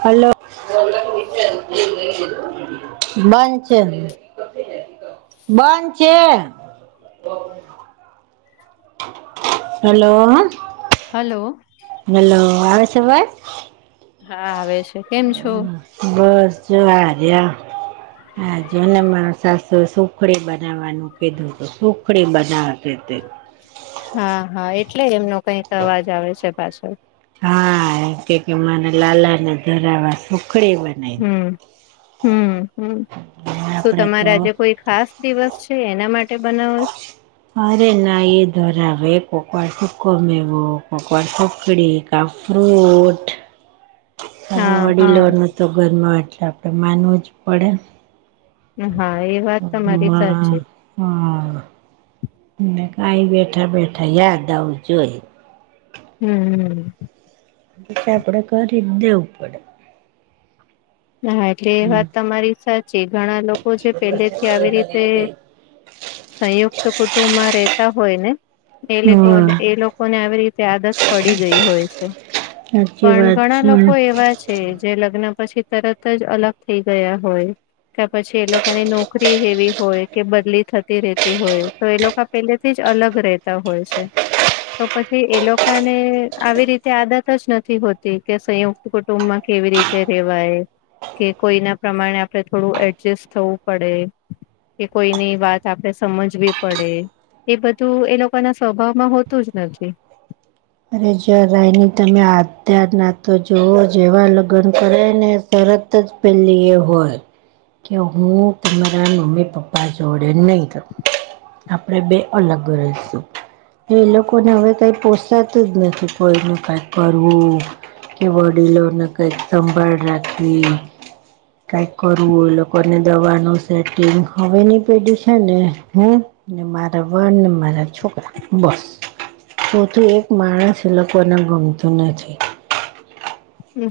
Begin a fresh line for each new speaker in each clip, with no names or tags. Hello [unintelligible] બાં છેન બંધ છે. હેલો
હલો
હલો આવે છે અવાજ
હા, આવે છે કેમ છો
બસ જો આર્યા હા જોને સાસુ સુખડી બનાવવાનું કીધું હતું સુખડી બનાવ તી તી
હા હા એટલે એમનો કઈક અવાજ આવે છે, પાછળ
હા, કે કે મને લાલાને ધરાવા સુખડી બને
હમ્મ હમ્મ હમ્મ
દે
શું
આપડે
તમારે
તો
આજે કોઈ ખાસ દિવસ છે, એના માટે બનાવો છો
અરે ના એ ધરાવે કોકવાર સુકો મેવો કોકવાર સુકડી કા ફ્રૂટ હવે
હા હા
વડીલોનું તો ઘરમાં એટલે આપડે માનવું જ પડે
હા એ વાત તમારી સાચી.
માં હા કાઈ બેઠા બેઠા યાદ આવું જોઈ
હમ્મ હમ્મ
ઈતો આપણેે કરી જ દેવું પડે.
ના એટલે એ
હમ
વાત તમારી સાચી ઘણા લોકો છે, પહેલેથી આવી રીતે સંયુક્ત કુટુંબમાં રહેતા હોય ને એ લોકો એ લોકોને આવી રીતે આદત પડી ગઈ હોય છે.
સાચી
પણ
વાત
ઘણા
છે
લોકો એવા છે જે લગ્ન પછી તરત જ અલગ થઈ ગયા હોય. તો પછી એ લોકોની નોકરી એવી હોય કે બદલી થતી રતી હોય. તો એ લોકો પેલેથી જ અલગ રહેતા હોય છે. તો પછી એ લોકો ને આવી રીતે આદત જ નથી હોતી કે સંયુક્ત કુટુંબ માં કેવી રીતે રેવાય કે કોઈના પ્રમાણે આપડણે થોડું એડજસ્ટ થવું પડે કે કોઈની વાત આપડણે સમજવી પડે એ બધું એ લોકો ના સ્વભાવમાં હોતું જ નથી.
અરે જાર રાયની તમે અત્યાર ના તો જુવો જેવા લગ્ન કરે ને તરત જ પેલી એ હોય. કે હું તમરા મમી પપ્પા જોડ નઈ રવ. આપણેે બે અલગ રહીશું એ લોકોને હવે કઈ પો સાતું જ નથી કોઈ ન કંઈ કરવું કે વડીલોને કઈક સંભાળ રાખવી કઈક કરવું એ લોકોને દવાનું સેટિંગ હવે ની પેઢી છે ને હ મારા વન ને મારા છોકરા બસ ચો થું એક માણસ એ લોકોને ગમતું નથી.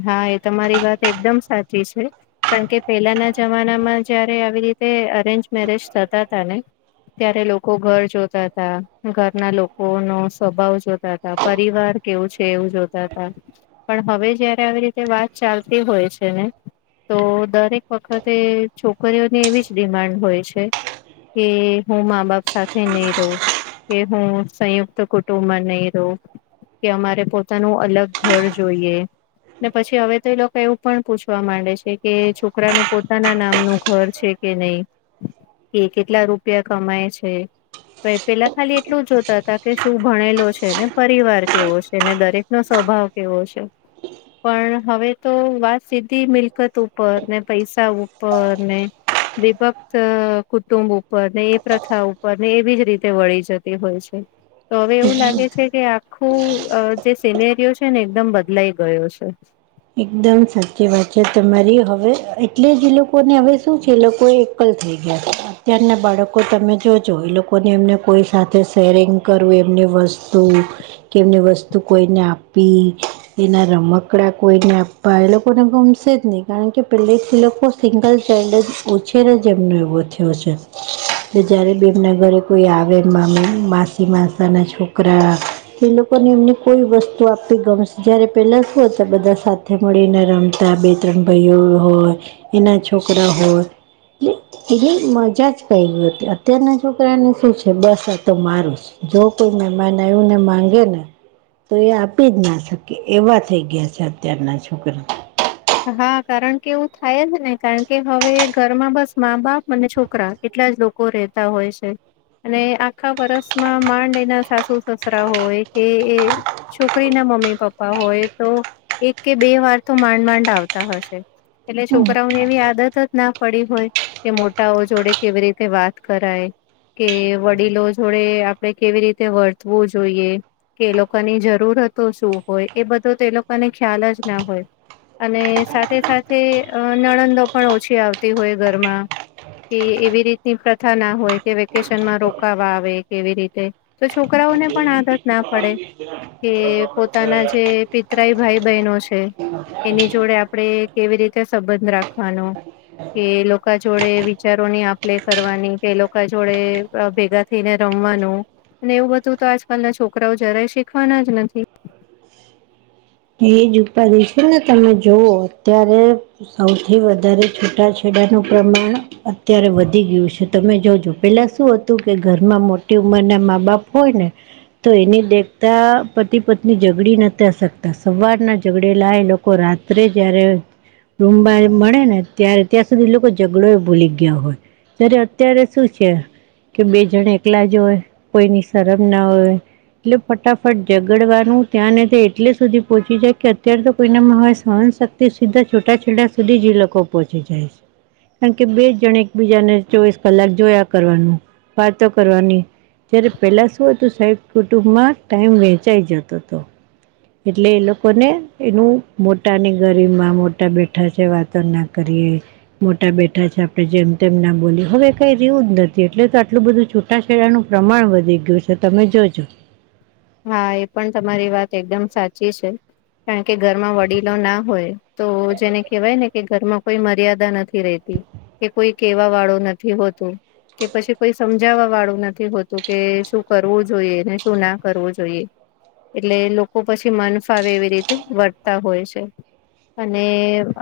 હા એ તમારી વાત એકદમ સાચી છે. કારણ કે પેલાના જમાનામાં જયારે આવી રીતે અરેન્જ મેરેજ થતા હતા ને ત્યારે લોકો ઘર જોતા હતાા ઘરના લોકો નો સ્વભાવ જોતા હતા. પરિવાર કેવું છે એવું જોતા હતા પણ હવે જારે આવી રીતે વાત ચાલતી હોય છે ને તો દરેક વખતે છોકરીઓની એવી જ ડિમાન્ડ હોય છે કે હું મા બાપ સાથે નહી રહું કે હું સંયુક્ત કુટુંબમાં નહી રહઉ કે અમારે પોતાનું અલગ ઘર જોઈએ ને પછી હવે તો એ લોકો એવું પણ પૂછવા માંડે છે. કે છોકરાનું પોતાના નામનું ઘર છે. કે નહીં કે કેટલા રૂપિયા કમાય છે. પેલા ખાલી એટલું જોતા હતા કે શું ભણેલો છે. ને પરિવાર કેવો છે. ને દરેક નો સ્વભાવ કેવો છે. પણ હવે તો વાત સીધી મિલકત ઉપર ને પૈસા ઉપર ને વિભક્ત કુટુંબ ઉપર ને એ પ્રથા ઉપર ને એવી જ રીતે વળી જતી હોય છે. તો હવે એવું લાગે છે. કે આખું જે સિનેરીયો છે. ને એકદમ બદલાઈ ગયો છે. હા
એકદમ સાચી વાત છે. તમારી હવે એટલે જ એ લોકોને હવે શું છે. એ લોકો લ થઈ ગયા અત્યારના બાળકો તમે જોજો એ લોકોને એમને કોઈ સાથે શેરિંગ કરવું એમની વસ્તુ કેમની વસ્તુ કોઈને આપી એના રમકડા કોઈને આપવા એ લોકોને ગમશે જ નહી કારણ કે પેલેથી લોકો સિંગલ ચડ ઉછેર જ એમનો એવો થયો છે. જયારે બે એમના ઘરે કોઈ આવે મામ માસી માસા ના છોકરા એ લોકોને એમને કોઈ વસ્તુ આપવી ગમશે જયારે પેલા શું બધા સાથે મળીને રમતા બે ત્રણ ભાઈઓ હોય એના છોકરા હોય એટલે એટલે મજા જ કહી ગયઈ હતી અત્યારના છોકરાને શું છે. બસ તો મારું જો કોઈ મહેમાનયું ને માંગે ને તો એ આપી જ ના શકે એવા થઈ ગયા છે. અત્યારના છોકરા
હા કારણ કે એવું થાય જ ને કારણ કે હવે ઘરમાં બસ મા બાપ અને છોકરા કેટલા જ લોકો રહેતા હોય છે. અને આખા વર્ષમાં માં એના સાસુ સસરા હોય કે એ- છોકરી ના મમ્મી પપ્પા હોય તો એક કે બે વાર તો માંડ માંડ આવતા હશે એટલે
હમ
છોકરાઓને એવી આદત જ ના પડી હોય કે મોટાઓ જોડે કેવી રીતે વાત કરાય કે વડીલો જોડે આપણે કેવી રીતે વર્તવું જોઈએ કે એ લોકોની જરૂરતો શું હોય એ બધો તો એ લોકોને ખ્યાલ જ ના હોય અને સાથે સાથે અ નણંદો પણ ઓછી આવતી હોય ઘરમાં. તે એવી રીતની પ્રથા ના હોય, કે વેકેશન માં રોકાવા આવે કેવી રીતે. તો છોકરાઓને પણ આદત ના પડે. કે પોતાના જે પિતરાઈ ભાઈ બહેનો છે. એની જોડે આપડે કેવી રીતે સંબંધ રાખવાનો. કે લોકા જોડે વિચારોની આપલે કરવાની, તે લોકા જોડે અ ભેગા થઈને રમવાનું, અને એવું બધુંતો આજકાલ ના છોકરાઓ જરાય શીખવાના જ નથી.
એજ ઉપાધી છેને, તમે જોવો અત્યારે સૌથી વધારે છૂટાછેડાનું પ્રમાણ અત્યારે વધી ગયું છે, તમે જોજો, પેલા શું હતું, કે ઘરમાં મોટી ઉંમરના મા બાપ હોય ને તો એની દેખતા પતિ પત્ની ઝઘડી નતા શક તા, સવારના ઝગડેલા એ લોકો રાત્રે જ્યારે રૂમ મા એ મળે ને, ત્યાર ત્યાં સુધી એ લોકો ઝઘડો એ ભૂલી ગયા હોય. જ્યારે અત્યારે શું છે. કે બે જણ એકલાજ હોય, કોઈની શરમ ના હોય. એટલે ફટાફટ ઝગડવાનું, ત્યાં ને તે એટલેસ સુધી પહોંચી જાય, કે અત્યારેતો કોઈનામાં હવે સહન શક્તિ સીધા છોટાછેડા સુધીજ એ લોકો પહોંચી જાય છે. કારણકે બેજ જણે એકબીજાને ચોવીસ કલાક જોયા કરવાનું, વાતો કરવાની. જ્યારે પહેલાં શું હતું સાહેબ, કુટુંબમાં ટાઇમ વહેંચાઈ જતો હતો. એટલે એ લોકોને, એનું મોટાની ગરીમાં, મોટા બેઠા છે વાતો ના કરીએ. મોટા બેઠા છે આપડે જેમ તેમ ના બોલીયે, હવે કઈ રિયુજ નથી, એટલે તો આટલું બધું છુ ટાછેડાનું પ્રમાણ વધી ગયું છે, તમે જોજો.
હા, એ પણ તમારી વાત એકદમ સાચી છે. કારણ કે ઘરમાં વડીલો ના હોય, તો જેને કહેવાય ને કે ઘરમાં કોઈ મર્યાદા નથી રહેતી, કે કોઈ કેવા વાળો નથી હોતું. કે પછી કોઈ સમજાવવા વાળું નથી હોતું, કે શું કરવું જોઈએ, ને શું ના કરવું જોઈએ, એટલે લોકો પછી મન ફાવે એવી રીતે વર્તા હોય છે. અને,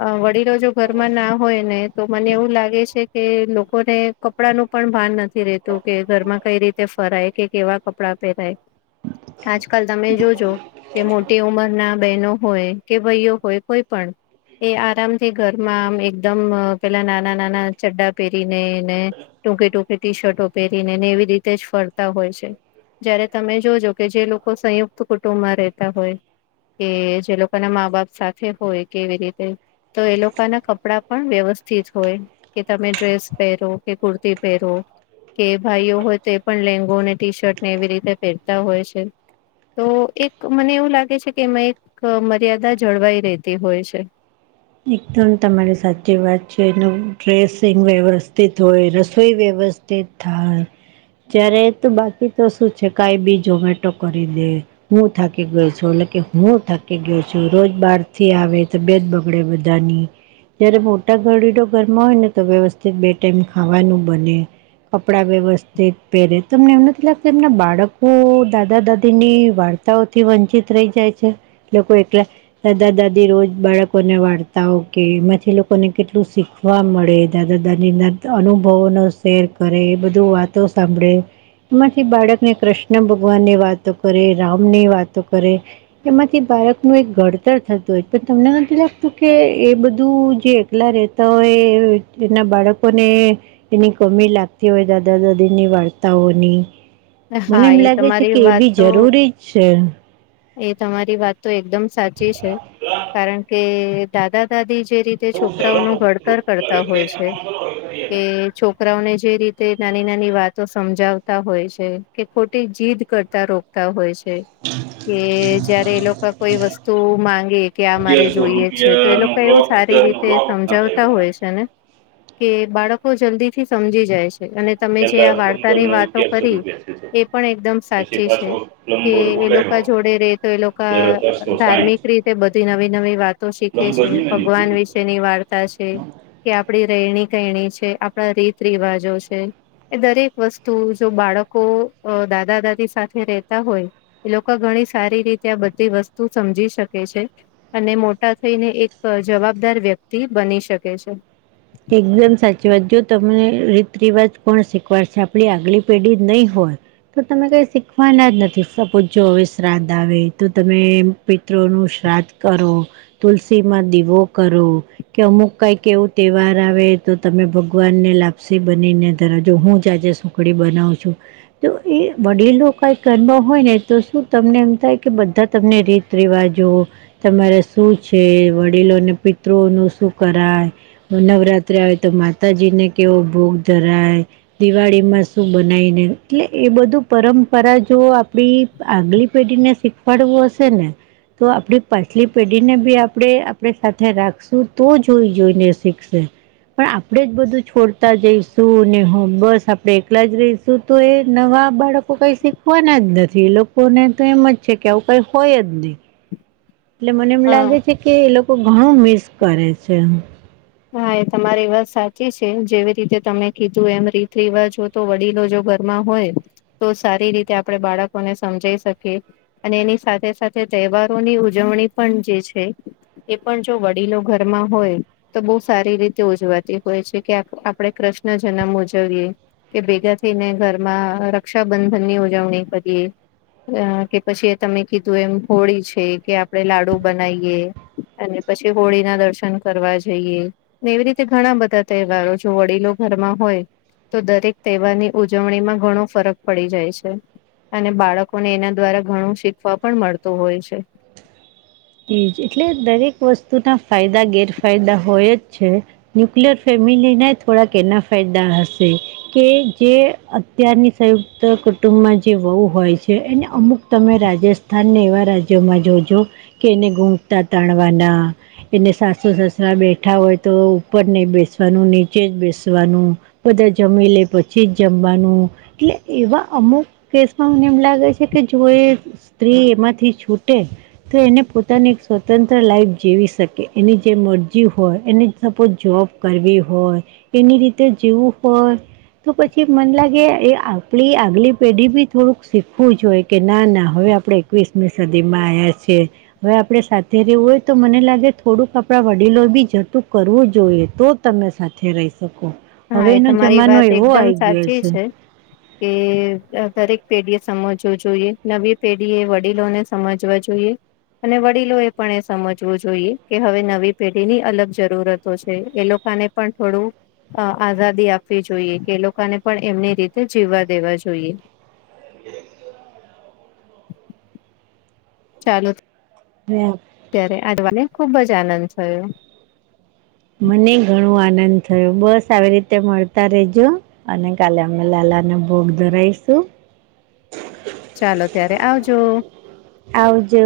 અ વડીલો જો ઘરમાં ના હોયને, તો મને એવું લાગે છે કે લોકોને કપડાનું પણ ભાન નથી રેતું, કે ઘરમાં કઈ રીતે ફરાય, કે કેવ કપડા પહેરાય, આજકાલ તમે જોજો કે મોટી ઉંમરના બહેનો હોય, કે ભાઈઓ હોય, કોઈ પણ એ આરામથી ઘરમાં આમ એકદમ, અ પેલા નાના નાના ચડ્ડા પહેરીને, ને ટૂંકી ટૂંકી ટી શર્ટો પહેરીને, ને એવી રીતે જ ફરતા હોય છે, જયારે તમે જોજો કે જે લોકો સંયુક્ત કુટુંબમાં રહેતા હોય. કે જે લોકોના મા બાપ સાથે હોય, કેવી રીતે તો એ લોકોના કપડા પણ વ્યવસ્થિત હોય. કે તમે ડ્રેસ પહેરો, કે કુર્તી પહેરો. કે ભાઈઓ હોયતો, એ પણ લેંગો અને ટી શર્ટને એવી રીતે પહેરતા હોય છે. તો, એક મને એવું લાગે છે કે, એમાં એક મર્યાદા જળવાઈ રહેતી હોય છે.
એકદમ તમારી સાચી વાત છે, એનું ડ્રેસિંગ વ્યવસ્થિત હોય, રસોઈ વ્યવ તી થાય, જ્યારે તો બાકી તો શું છે કાઈ બી ઝોમેટો કરી દે. હું થાકી ગઈ છું, ઓલો કે હું થાકી ગયો છું, રોજ બાર થી આવે, તબિયત બ ગડે બધાની. જયારે મોટા વડીલો ઘરમાં હોયને, તો વ્યવસ્થિત બે ટાઈમ ખાવાનું બને. કપડા વ્યવસ્થિત પહેરે, તમને એમ નથી લાગતું એમના બાળકો દાદા દાદીની વાર્ત ર્તા ઓ થી વંચિત રહી જાય છે, એ લોકો એકલા દાદા દાદી રોજ બાળકો લોકોને વાર્તાઓ કે, એમાંથી એ લોકોને કેટલું શીખવા મળે, દાદા દાદી ના તો અનુભવોનો શેર કરે, એ બધું વાતો સાંભળે. એમાંથી બાળકને કૃષ્ણ ભગવાન ની વાતો કરે, રામ ની વાતો કરે. એમાંથી બાળકનું એક ઘડતર થતું હોય, તો તમને નથી લાગ તો કે એ બધું જે એકલા રહેતા હોય એના બાળકોને એની કમી લાગતી હોય દાદા દાદીની વાર્તાઓની. મને
હા
એમ
એ
લાગે છે
તમારી
કે એ
વાત
બી
તો
જરૂરી જ છે.
એ તમારી વાત તો એકદમ સાચી છે કારણ કે દાદા દાદી જે રીતે છોકરાઓનું ઘડતર કરતા હોય છે કે છોકરાઓને જે રીતે નાની નાની વાતો સમજાવતા હોય છે. કે ખોટી જીદ કરતા રોકતા હોય છે.
[inaudible]
કે જયારે એ લોકો કોઈ વસ્તુ માંગે કે આ મારે જોઈએ છે તો એ લોકો એવું સારી રીતે સમજાવતા હોય છે ને કે બાળકો જલ્દી થી સમજી જાય છે અને તમે જે આ વાર્તા ની વાતો કરી એ પણ એકદમ સાચી છે કે એ લોકો જોડે રે તો એ લોકા ધાર્મિક રીતે બધી નવી નવી વાતો શીખે છે ભગવાન વિશે ની વાર્તા છે કે આપણી રહેણી કરણી છે આપણા રીત રિવાજો છે એ દરેક વસ્તુ જો બાળકો દાદા દાદી સાથે રહેેતા હોય એ લોકો ઘણી સારી રીતે આ બધી વસ્તુ સમજી શકે છે. અને મોટા થઈને એક જવાબદાર વ્યક્તિ બની શકે છે.
એકદમ સાચી વાત જો તમને રીત રિવાજ કોણ શીખવાડશે આપણી આગલી પેઢી નહી હોય તો તમે કઈ શીખવાના જ નથી સપૂજો હવે શ્રાદ્ધ આવે તો તમે પિતૃ ઓનું શ્રાદ્ધ કરો તુલસી માં દીવો કરો કે અમુક કઈક એવું તહેવાર આવે તો તમે ભગવાનને લાપસી બનીને ધરાવજો હું જ આજે સુખડી બનાવું છું તો એ વડીલો કઈ કરવા હોય ને તો શું તમને એમ થાય કે બધા તમને રીત રિવાજો તમારે શું છે વડીલોને પિતૃ ઓનું શું કરાય નવરાત્રિ આવે તો માતાજીને કેવો ભોગ ધરાય દિવાળીમાં શું બનાઈને એટલે એ બધું પરંપરા જો આપડી આગલી પેઢી ને શીખવાડવું હશે ને તો આપડી પાછલી પેઢીને બી આપણે આપણે સાથે રાખશું તો જોઈ જોઈને શી ખશે પણ આપણેે જ બધું છોડતા જઈશું ને હ બસ આપણે એકલા જ રહીશું તો એ નવા બાળકો કઈ શીખવાના જ નથી એલોકોને તો એમ જ છે કે આવું કઈ હોય જ નહી. એટલે મને એમ
અ
લાગે છે કે એ લોકો ઘણું મિસ કરે છે.
હા એ તમારી વાત સાચી છે જેવી રીતે તમે કીધું એમ રીત રિવાજો તો વડીલો જો ઘરમાં હોય તો સારી રીતે આપણે બાળકોને સમજાઈ શકીએ. અને એની સાથે સાથે તહેવારોની ઉજવણી પણ જે છે એ પણ જો વડીલો ઘરમાં હોય તો બહુ સારી રીતે ઉજવાતી હોય છે કે આપણે કૃષ્ણ જન્મ ઉજવીએ. કે ભેગા થઈને ઘરમાં રક્ષાબંધન ની ઉજવણી કરીએ. કે પછી એ તમે કીધું એમ હોળી છે કે આપણે લાડુ બનાઈએ અને પછી હોળી ના દર્શન કરવા જઈએ ને એવી રીતે ઘણા બધા તહેવારો જો વડીલો ઘરમાં હોય તો દરેક તહેવારની ઉજવણીમાં ઘણો ફરક પડી જાય છે. અને બાળકોને એના દ્વારા ઘણું શીખવા પણ મળતું હોય છે.
એજ એટલે દરેક વસ્તુના ફાયદા ગેરફાયદા હોય જ છે. ન્યુક્લિયર ફેમિલી ને થોડાક એના ફાયદા હશે. કે જે અત્યારની સંયુક્ત કુટુંબમાં જે વહુ હોય છે એને અમુક તમે રાજસ્ થાન ને એવા રાજ્યોમાં જોજો કે એને ગૂઘતા તાણવાના એને સાસુ સસરા બેઠા હોય તો ઉપર નય બેસવાનું નીચે જ બેસવાનું. બધા જમી લે પછી જ જમવાનું. એટલે એવા અમુક કેસમાં મને એમ લાગે છે કે જો એ સ્ત્રી એમાંથી છૂટે તો એને પોતાની એક સ્વતંત્ર લાઈફ જીવી શકે એની જે મરજી હોય એને સપોઝ જોબ, કરવી હોય એની રીતે જેવું હોય, તો પછી મને લાગે એ આપણી આગલી પેઢી બી થોડુંક શીખવું જોઈએ કે ના ના હવે આપણે, એકવીસમીસદીમા આવ્યા છે. હવે આપણે સાથે રહીએ તો મને લાગે થોડુંક આપણા વડીલો બી જતું કરવું જોઈએ તો, તમે સાથે રહી શકો
હા
હવે
એ
એનો
તમારી
જમાનો
વાત
એવો
એકદમ
આવી ગયો
સાચી
છે,
કે... દરેક પેઢીએ સમજવું જોઈએ નવી પેઢી એ વડીલોને સમજવા જોઈએ, અને વડીલો એ પણ એ સમજવું જોઈએ કે હવે નવી પેઢી ની અલગ જરૂરતો છે એ લોકોને, પણ થોડું, અ આઝાદી આપવી જોઈએ કે લોકોને પણ એમની રીતે જીવવા દેવા જોઈએ. ચાલો.
હા.
અત્યારે આજવાને ખુબ જ આનંદ થયો.
મને ઘણો આનંદ થયો બસ આવી રીતે મળતા રેજો. અને કાલે અમે લાલાને ભોગ ધરાઈશું,
ચાલો ત્યારે આવજો.
આવજો.